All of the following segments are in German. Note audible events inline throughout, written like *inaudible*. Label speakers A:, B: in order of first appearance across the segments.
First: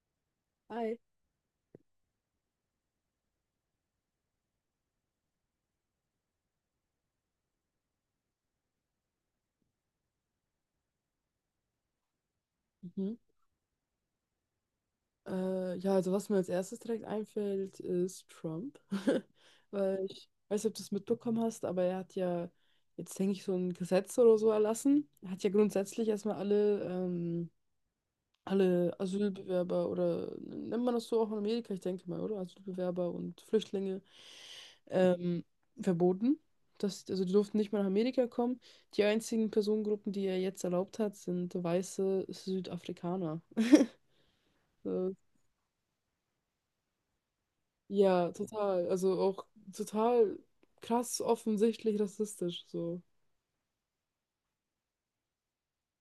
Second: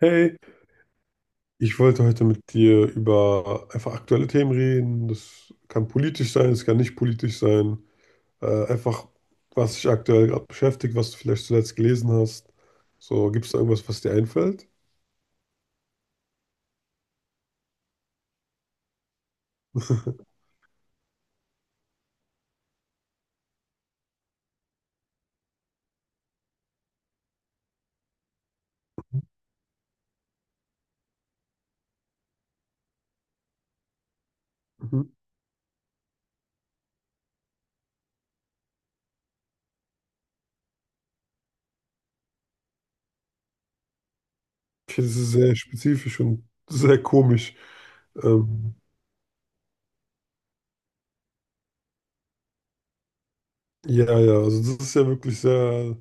A: Hey,
B: Hi.
A: ich wollte heute mit dir über einfach aktuelle Themen reden. Das kann politisch sein, es kann nicht politisch sein. Äh, einfach, Was dich aktuell gerade beschäftigt, was du vielleicht zuletzt gelesen hast.
B: Mhm.
A: So, gibt es da irgendwas, was dir einfällt?
B: Ja, also was mir als erstes direkt einfällt, ist Trump. *laughs* Weil ich
A: *laughs*
B: weiß nicht, ob du es mitbekommen hast, aber er hat ja jetzt, denke ich, so ein Gesetz oder so erlassen. Er hat ja grundsätzlich erstmal alle, alle Asylbewerber, oder nennt man das so auch in Amerika, ich denke mal, oder? Asylbewerber und Flüchtlinge
A: Mhm.
B: ähm, verboten. Also die durften nicht mehr nach Amerika kommen. Die einzigen Personengruppen, die er jetzt erlaubt hat, sind weiße Südafrikaner.
A: Okay, das
B: *laughs*
A: ist sehr spezifisch und sehr komisch.
B: Ja,
A: Ähm,
B: total. Also auch total krass offensichtlich rassistisch, so.
A: ja, also das ist ja wirklich sehr.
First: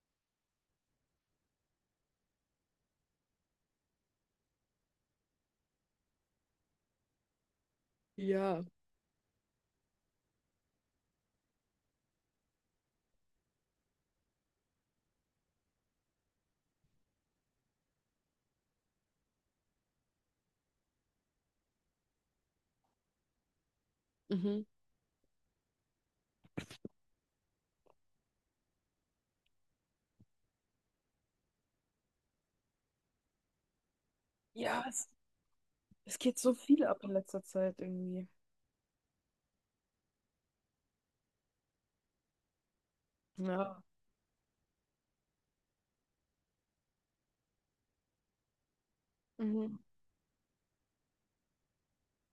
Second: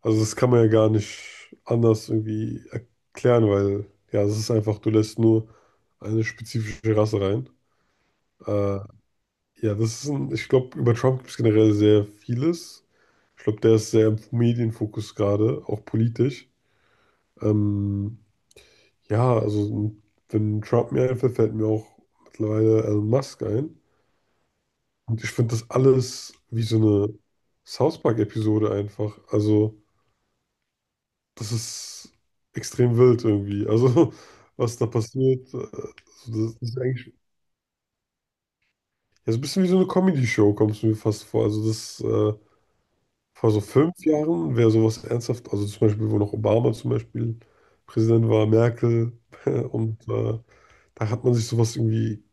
A: Also das kann man ja gar nicht anders irgendwie erklären, weil ja, das ist einfach, du lässt nur eine spezifische Rasse rein.
B: Ja.
A: Äh, ja, das ist ein, ich glaube, über Trump gibt es generell sehr vieles. Ich glaube, der ist sehr im Medienfokus gerade, auch politisch. Ähm, ja, also wenn Trump mir einfällt, fällt mir auch mittlerweile Elon Musk ein.
B: Mhm.
A: Und ich finde das alles wie so eine South Park-Episode einfach. Also das ist extrem wild irgendwie. Also, *laughs* was
B: Ja,
A: da
B: es,
A: passiert,
B: Es geht
A: also
B: so
A: das ist
B: viel ab in
A: eigentlich,
B: letzter Zeit irgendwie.
A: ja, so ein bisschen wie so eine Comedy-Show, kommst du mir fast vor. Also, das vor so
B: Ja.
A: 5 Jahren wäre sowas ernsthaft, also zum Beispiel, wo noch Obama zum Beispiel Präsident war, Merkel, *laughs*
B: Mhm.
A: und äh, da hat man sich sowas irgendwie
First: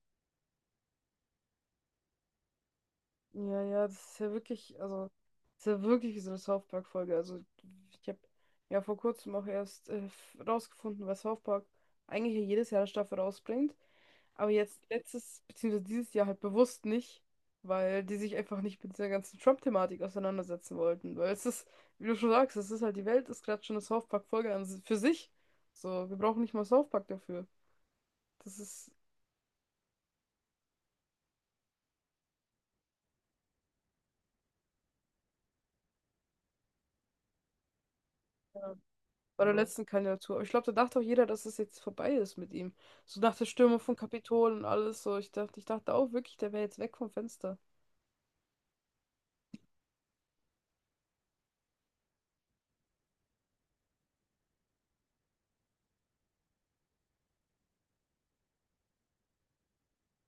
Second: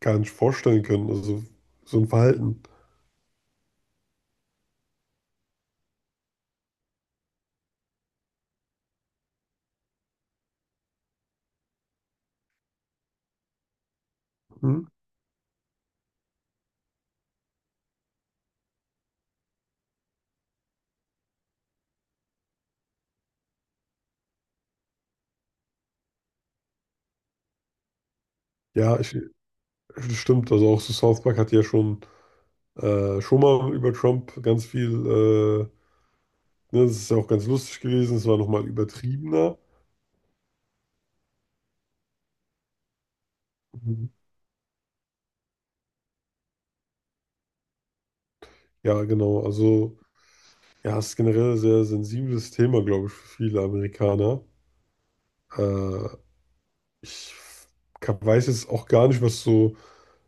A: gar nicht vorstellen können. Also, so ein Verhalten.
B: Ja, ja, das ist ja wirklich, also, das ist ja wirklich wie so eine South Park-Folge. Also, ich habe ja vor kurzem auch erst rausgefunden, was South Park eigentlich ja jedes Jahr eine Staffel rausbringt. Aber
A: Hm?
B: jetzt letztes, beziehungsweise dieses Jahr halt bewusst nicht, weil die sich einfach nicht mit dieser ganzen Trump-Thematik auseinandersetzen wollten. Weil es ist, wie du schon sagst, es ist halt, die Welt ist gerade schon eine South für sich. So, wir brauchen nicht mal South Park dafür. Das ist
A: Ja, ich, das stimmt. Also, auch so South Park hat ja schon. Schon mal über Trump ganz viel. Ne, das ist ja auch ganz lustig gewesen. Es war nochmal
B: ja, bei der
A: übertriebener.
B: letzten Kandidatur. Aber ich glaube, da dachte auch jeder, dass es jetzt vorbei ist mit ihm. So nach der Stürmung von
A: Mhm.
B: Kapitol und alles so. Ich dachte auch wirklich, der wäre jetzt weg vom Fenster.
A: Ja, genau. Also, ja, es ist generell ein sehr sensibles Thema, glaube ich, für viele Amerikaner. Äh, ich weiß jetzt auch gar nicht, was so.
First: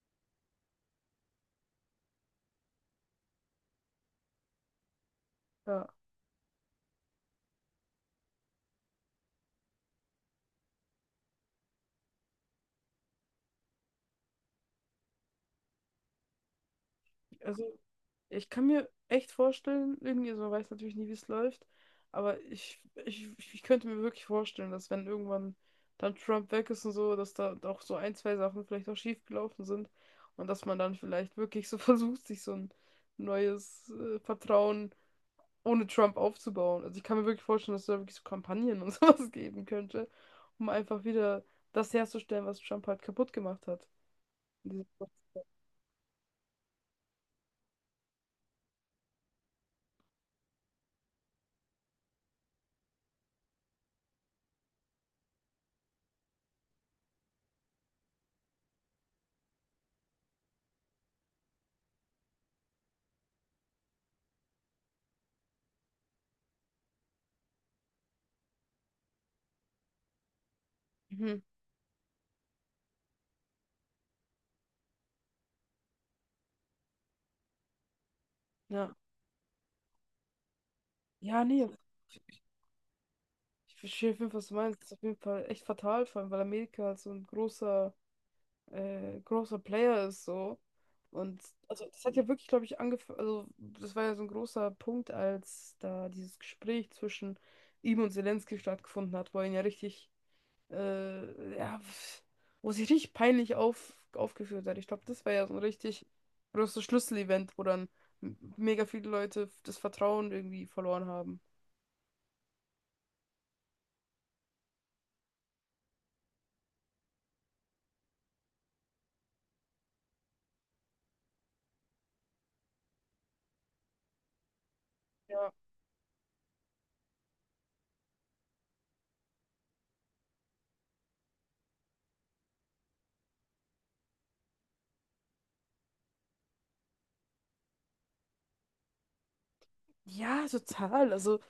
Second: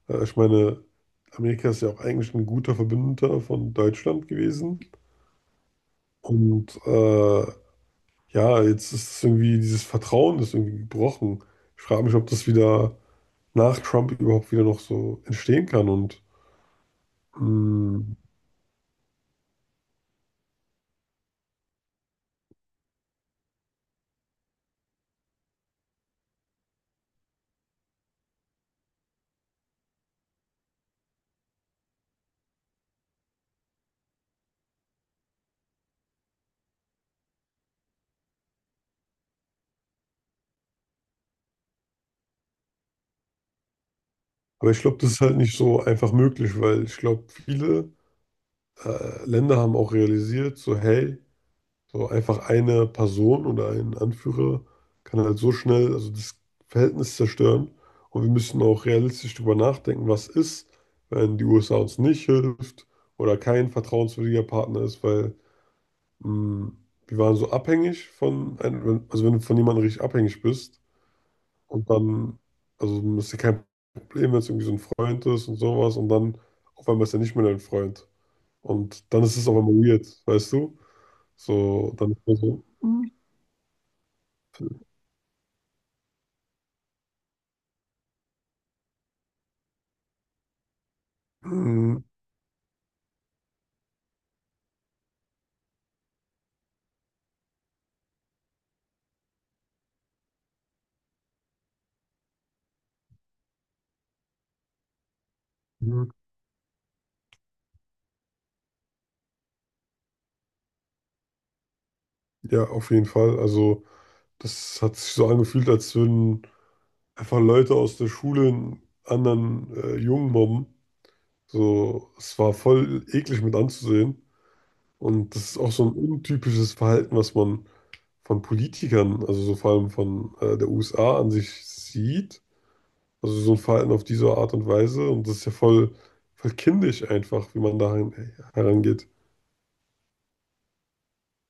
A: Ich meine, Amerika ist ja auch eigentlich ein guter Verbündeter von Deutschland gewesen.
B: Ja.
A: Und äh, ja, jetzt ist es irgendwie, dieses Vertrauen ist irgendwie gebrochen. Ich frage mich, ob das wieder nach Trump überhaupt wieder noch so entstehen kann. Und.
B: Also,
A: Mh,
B: ich kann mir echt vorstellen, irgendwie, also man weiß natürlich nie, wie es läuft, aber ich könnte mir wirklich vorstellen, dass, wenn irgendwann dann Trump weg ist und so, dass da auch so ein, zwei Sachen vielleicht auch schief gelaufen sind und dass man dann vielleicht wirklich so *laughs* versucht, sich so ein neues Vertrauen ohne Trump aufzubauen. Also ich kann mir wirklich vorstellen, dass es da wirklich so Kampagnen und *laughs* sowas geben könnte, um einfach wieder das herzustellen, was Trump halt kaputt gemacht hat.
A: aber ich
B: Dieses-
A: glaube, das ist halt nicht so einfach möglich, weil ich glaube, viele Länder haben auch realisiert, so hey, so einfach eine Person oder ein Anführer kann halt so schnell, also das Verhältnis zerstören. Und wir müssen auch realistisch darüber nachdenken, was ist, wenn die USA uns nicht hilft oder kein vertrauenswürdiger Partner ist, weil mh, wir waren so abhängig von einem, also wenn du von jemandem richtig abhängig bist,
B: Mhm.
A: und dann, also dann ist ja kein Problem, wenn es irgendwie so ein Freund ist und sowas. Und dann auf einmal ist er nicht mehr dein Freund.
B: Ja.
A: Und dann ist es auf einmal weird, weißt du?
B: Ja, nee.
A: So, dann ist man so,
B: Ich verstehe auf jeden Fall, was du meinst. Das ist auf jeden Fall echt fatal, vor allem weil Amerika halt so ein großer Player ist, so. Und also
A: mhm.
B: das hat ja wirklich, glaube ich, angefangen, also das war ja so ein großer Punkt, als da dieses Gespräch zwischen ihm und Zelensky stattgefunden hat, wo er ihn ja äh, ja, pf- wo sich richtig peinlich aufgeführt hat. Ich glaube, das war ja so ein richtig großes Schlüsselevent, wo dann mega viele Leute das Vertrauen irgendwie verloren haben.
A: Ja, auf jeden Fall. Also, das hat sich so angefühlt, als würden einfach Leute aus der Schule einen anderen Jungen mobben. So, es war voll eklig mit anzusehen. Und das
B: Ja.
A: ist auch so ein untypisches Verhalten, was man von Politikern, also so vor allem von der USA an sich sieht. Also so ein Verhalten auf diese Art und Weise. Und das ist ja voll kindisch einfach, wie man da herangeht.
B: Ja, total. Also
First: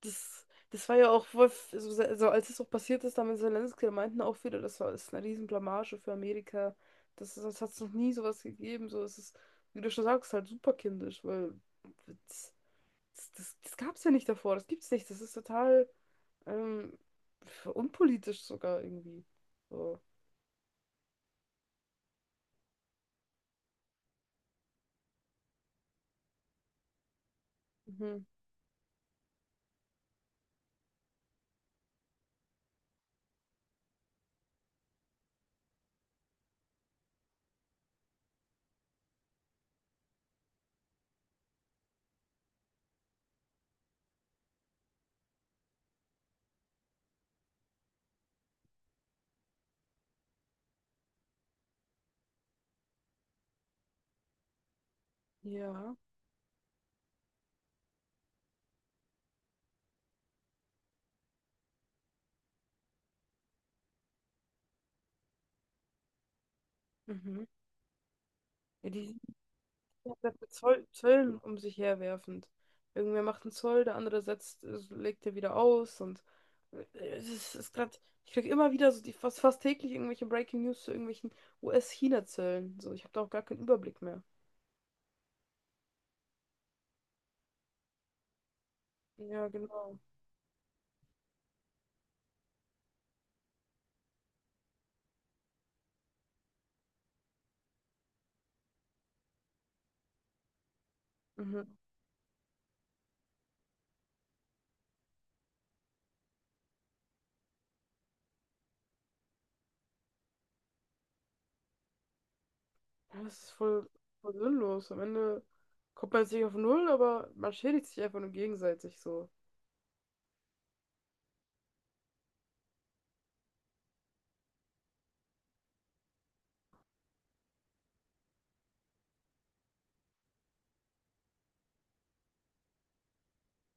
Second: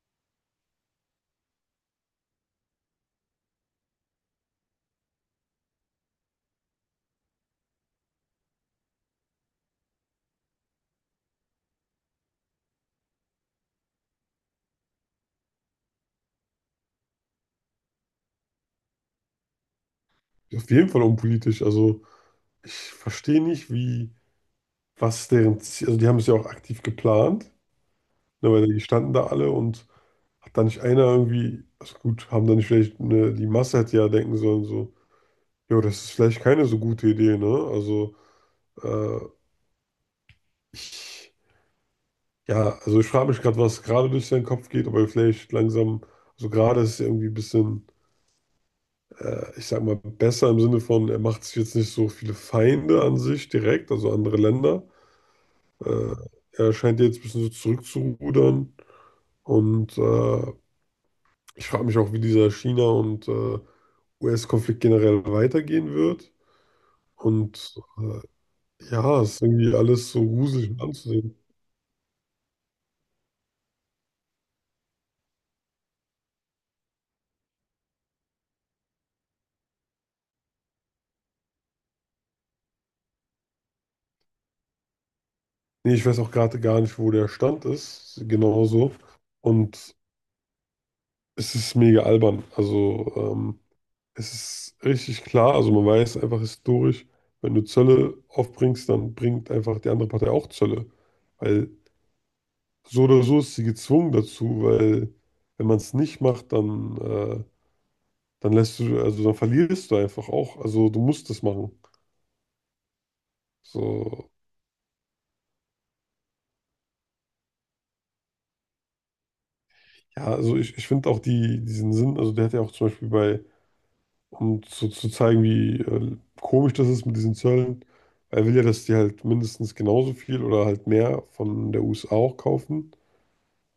B: das, das war ja auch voll, f- so, se- so als es auch passiert ist, da mit Zelensky, da meinten auch viele, das war, ist eine Riesenblamage für Amerika. Das hat es noch nie sowas gegeben. So, es ist, wie du schon sagst, halt super kindisch, weil das, das gab es ja nicht davor, das gibt's nicht. Das ist total ähm, unpolitisch sogar irgendwie. So.
A: Auf jeden Fall unpolitisch. Also ich verstehe nicht, wie, was deren Ziel, also die haben es ja auch aktiv geplant,
B: Mhm.
A: ne, weil die standen da alle und hat da nicht einer irgendwie, also gut, haben da nicht vielleicht, ne, die Masse hätte ja denken sollen, so, jo, das ist vielleicht keine so gute Idee, ne? Also äh, ich. Ja, also ich frage mich gerade, was gerade durch seinen Kopf geht, ob er vielleicht langsam, so also gerade ist er irgendwie ein bisschen, ich sag mal, besser im Sinne von, er macht sich jetzt nicht so viele Feinde an sich direkt, also andere Länder.
B: Ja.
A: Äh, er scheint jetzt ein bisschen so zurückzurudern und ich frage mich auch, wie dieser China- und US-Konflikt generell weitergehen wird.
B: Mhm.
A: Und äh,
B: Ja, die.
A: ja, es ist irgendwie
B: Ja,
A: alles so
B: das mit
A: gruselig
B: Zoll,
A: anzusehen.
B: Zöllen um sich herwerfend. Irgendwer macht einen Zoll, der andere legt er wieder aus und ist gerade, ich krieg immer wieder so die fast täglich irgendwelche Breaking News zu irgendwelchen US-China-Zöllen. So, ich habe da auch gar keinen Überblick mehr.
A: Nee, ich weiß auch gerade gar nicht, wo der Stand ist, genauso.
B: Ja,
A: Und
B: genau.
A: es ist mega albern. Also, es ist richtig klar, also man weiß einfach historisch, wenn du Zölle aufbringst, dann bringt einfach die andere Partei auch Zölle.
B: Mhm.
A: Weil so oder so ist sie gezwungen dazu, weil wenn man es nicht macht, dann lässt du, also dann verlierst du einfach auch. Also du musst es machen.
B: Ja, das ist
A: So,
B: voll sinnlos. Am Ende kommt man jetzt nicht auf Null, aber man schädigt sich einfach nur gegenseitig so.
A: ja, also ich finde auch diesen Sinn, also der hat ja auch zum Beispiel bei. Und so zu zeigen, wie komisch das ist mit diesen Zöllen. Er will ja, dass die halt mindestens genauso viel oder halt mehr von der USA auch kaufen.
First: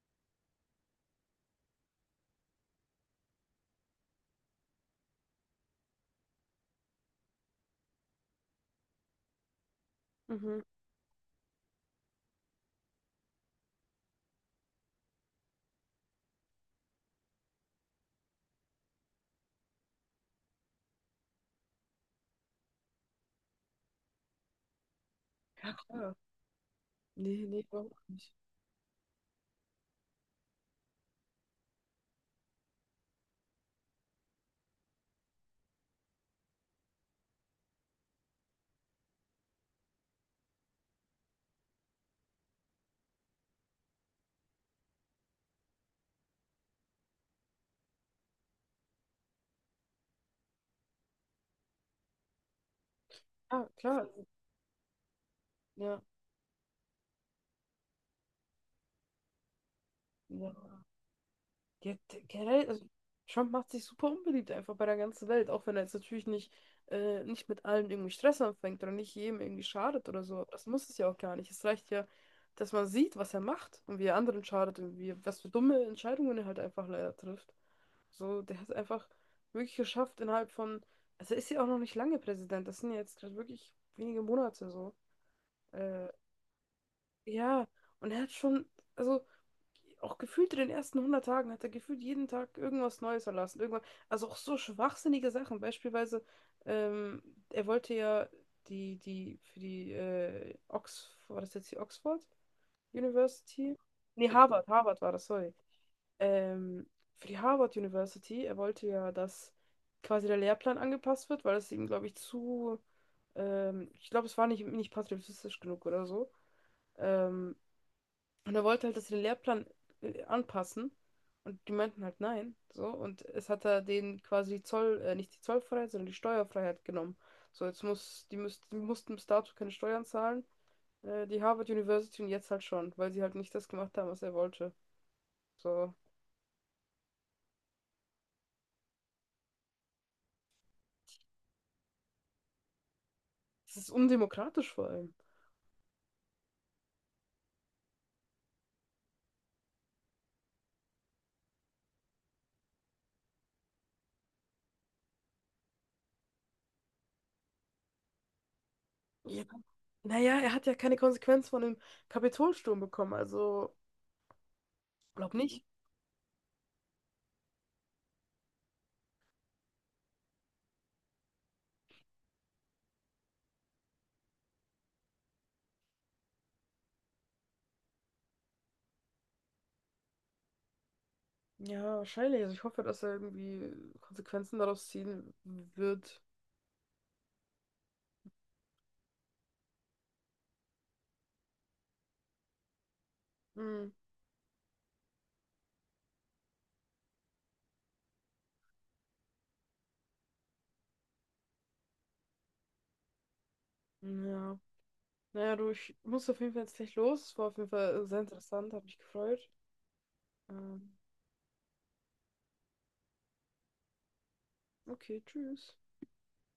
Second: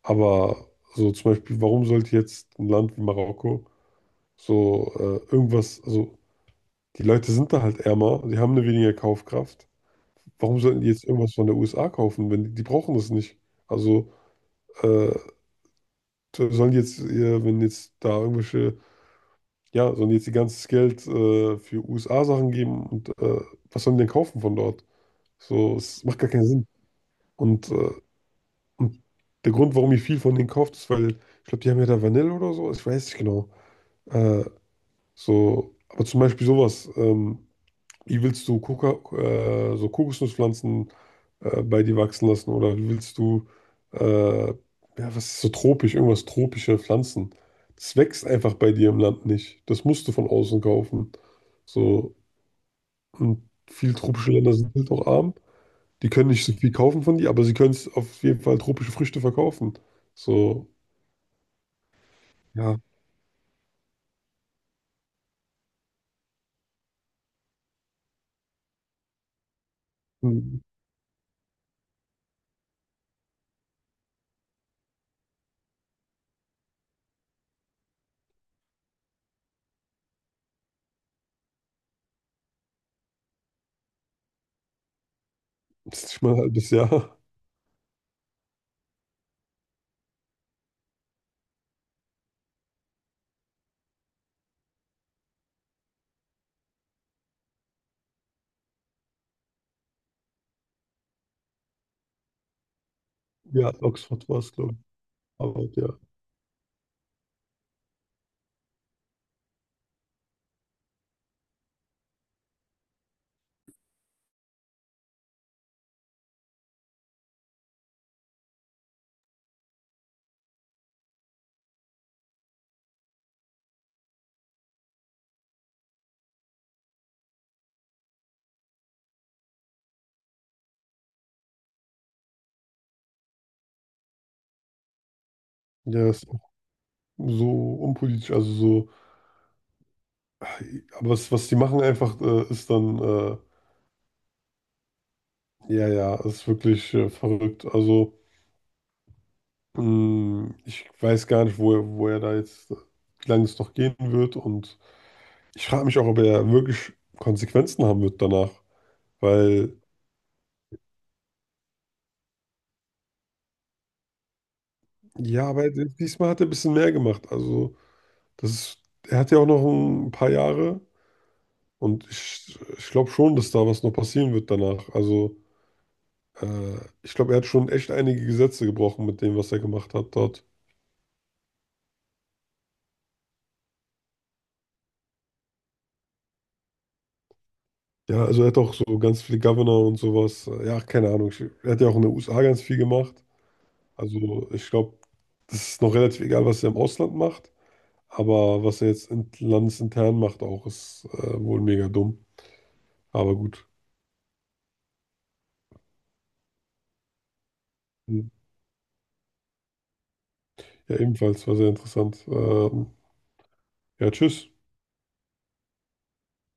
A: Aber so zum Beispiel, warum sollte jetzt ein Land wie Marokko irgendwas, also die Leute sind da halt ärmer, die haben eine weniger Kaufkraft. Warum
B: Mhm.
A: sollten die jetzt irgendwas von der USA kaufen, wenn die, die brauchen das nicht? Also äh, sollen die jetzt, wenn jetzt da irgendwelche. Ja, sollen die jetzt ihr ganzes Geld für USA-Sachen geben und was sollen die denn kaufen von dort? So, es
B: Klar.
A: macht gar keinen Sinn.
B: Nee, nee,
A: Und, äh,
B: überhaupt nicht.
A: und der Grund, warum ich viel von denen kauft, ist, weil ich glaube, die haben ja da Vanille oder so, ich weiß nicht genau. Äh, so, aber zum Beispiel sowas. Wie willst du so Kokosnusspflanzen bei dir wachsen lassen oder wie willst du, ja, was ist so tropisch, irgendwas tropische Pflanzen? Das wächst einfach bei dir im Land nicht. Das musst du von außen kaufen. So, und
B: Ah,
A: viele
B: klar.
A: tropische Länder sind halt auch arm.
B: Ja.
A: Die können nicht so viel kaufen von dir, aber sie können es auf jeden Fall tropische Früchte verkaufen. So,
B: Ja. Generell,
A: ja,
B: also Trump macht sich super unbeliebt einfach bei der ganzen Welt, auch wenn er jetzt natürlich nicht mit allen irgendwie Stress anfängt oder nicht jedem irgendwie schadet oder so. Aber
A: hm,
B: das muss es ja auch gar nicht. Es reicht ja, dass man sieht, was er macht und wie er anderen schadet und wie, was für dumme Entscheidungen er halt einfach leider trifft. So, der hat es einfach wirklich geschafft innerhalb von, also er ist ja auch noch nicht lange Präsident, das sind ja jetzt gerade wirklich wenige Monate so.
A: das ist
B: Äh,
A: nicht mal ein halbes Jahr.
B: ja, und er hat schon, also auch gefühlt in den ersten 100 Tagen hat er gefühlt jeden Tag irgendwas Neues erlassen. Irgendwas, also auch so schwachsinnige Sachen. Beispielsweise, ähm, er wollte ja für die Oxford, war das jetzt die Oxford
A: Ja,
B: University?
A: Oxford
B: Nee,
A: war es, glaube ich.
B: Harvard war das, sorry.
A: Aber ja,
B: Ähm, für die Harvard University, er wollte ja, dass quasi der Lehrplan angepasst wird, weil es ihm, glaube ich, ich glaube, es war nicht patriotistisch genug oder so. Ähm, und er wollte halt, dass sie den Lehrplan anpassen. Und die meinten halt nein. So. Und es hat er denen quasi nicht die Zollfreiheit, sondern die Steuerfreiheit genommen. So, jetzt die mussten bis dato keine Steuern zahlen. Die Harvard University, und jetzt halt schon, weil sie halt nicht das gemacht haben, was er wollte. So.
A: ja, ist auch so unpolitisch, also so. Aber was, was die machen einfach, ist dann.
B: Das ist undemokratisch vor allem.
A: Ja, ja, ist wirklich verrückt. Also, mh, ich weiß gar nicht, wo er da jetzt, wie lange es noch gehen wird. Und ich frage mich auch, ob er wirklich Konsequenzen haben wird danach.
B: Ja,
A: Weil,
B: naja, er hat ja keine Konsequenz von dem Kapitolsturm bekommen, also glaub
A: ja,
B: nicht.
A: aber diesmal hat er ein bisschen mehr gemacht. Also, das ist, er hat ja auch noch ein paar Jahre. Und ich glaube schon, dass da was noch passieren wird danach. Also, äh, ich glaube, er hat schon echt einige Gesetze gebrochen mit dem, was er gemacht hat dort.
B: Ja, wahrscheinlich. Also ich hoffe, dass er irgendwie Konsequenzen daraus ziehen wird.
A: Ja, also er hat auch so ganz viele Governor und sowas. Ja, keine Ahnung. Ich, er hat ja auch in den USA ganz viel gemacht.
B: Hm.
A: Also ich glaube, das ist noch relativ egal, was er im Ausland macht. Aber was er jetzt in, landesintern macht, auch ist wohl mega dumm. Aber gut.
B: Ja. Naja, du, ich muss auf jeden Fall jetzt gleich los. War auf jeden Fall sehr interessant, hat mich gefreut. Ähm,
A: Ja, ebenfalls war sehr interessant. Ja, tschüss.
B: okay, tschüss.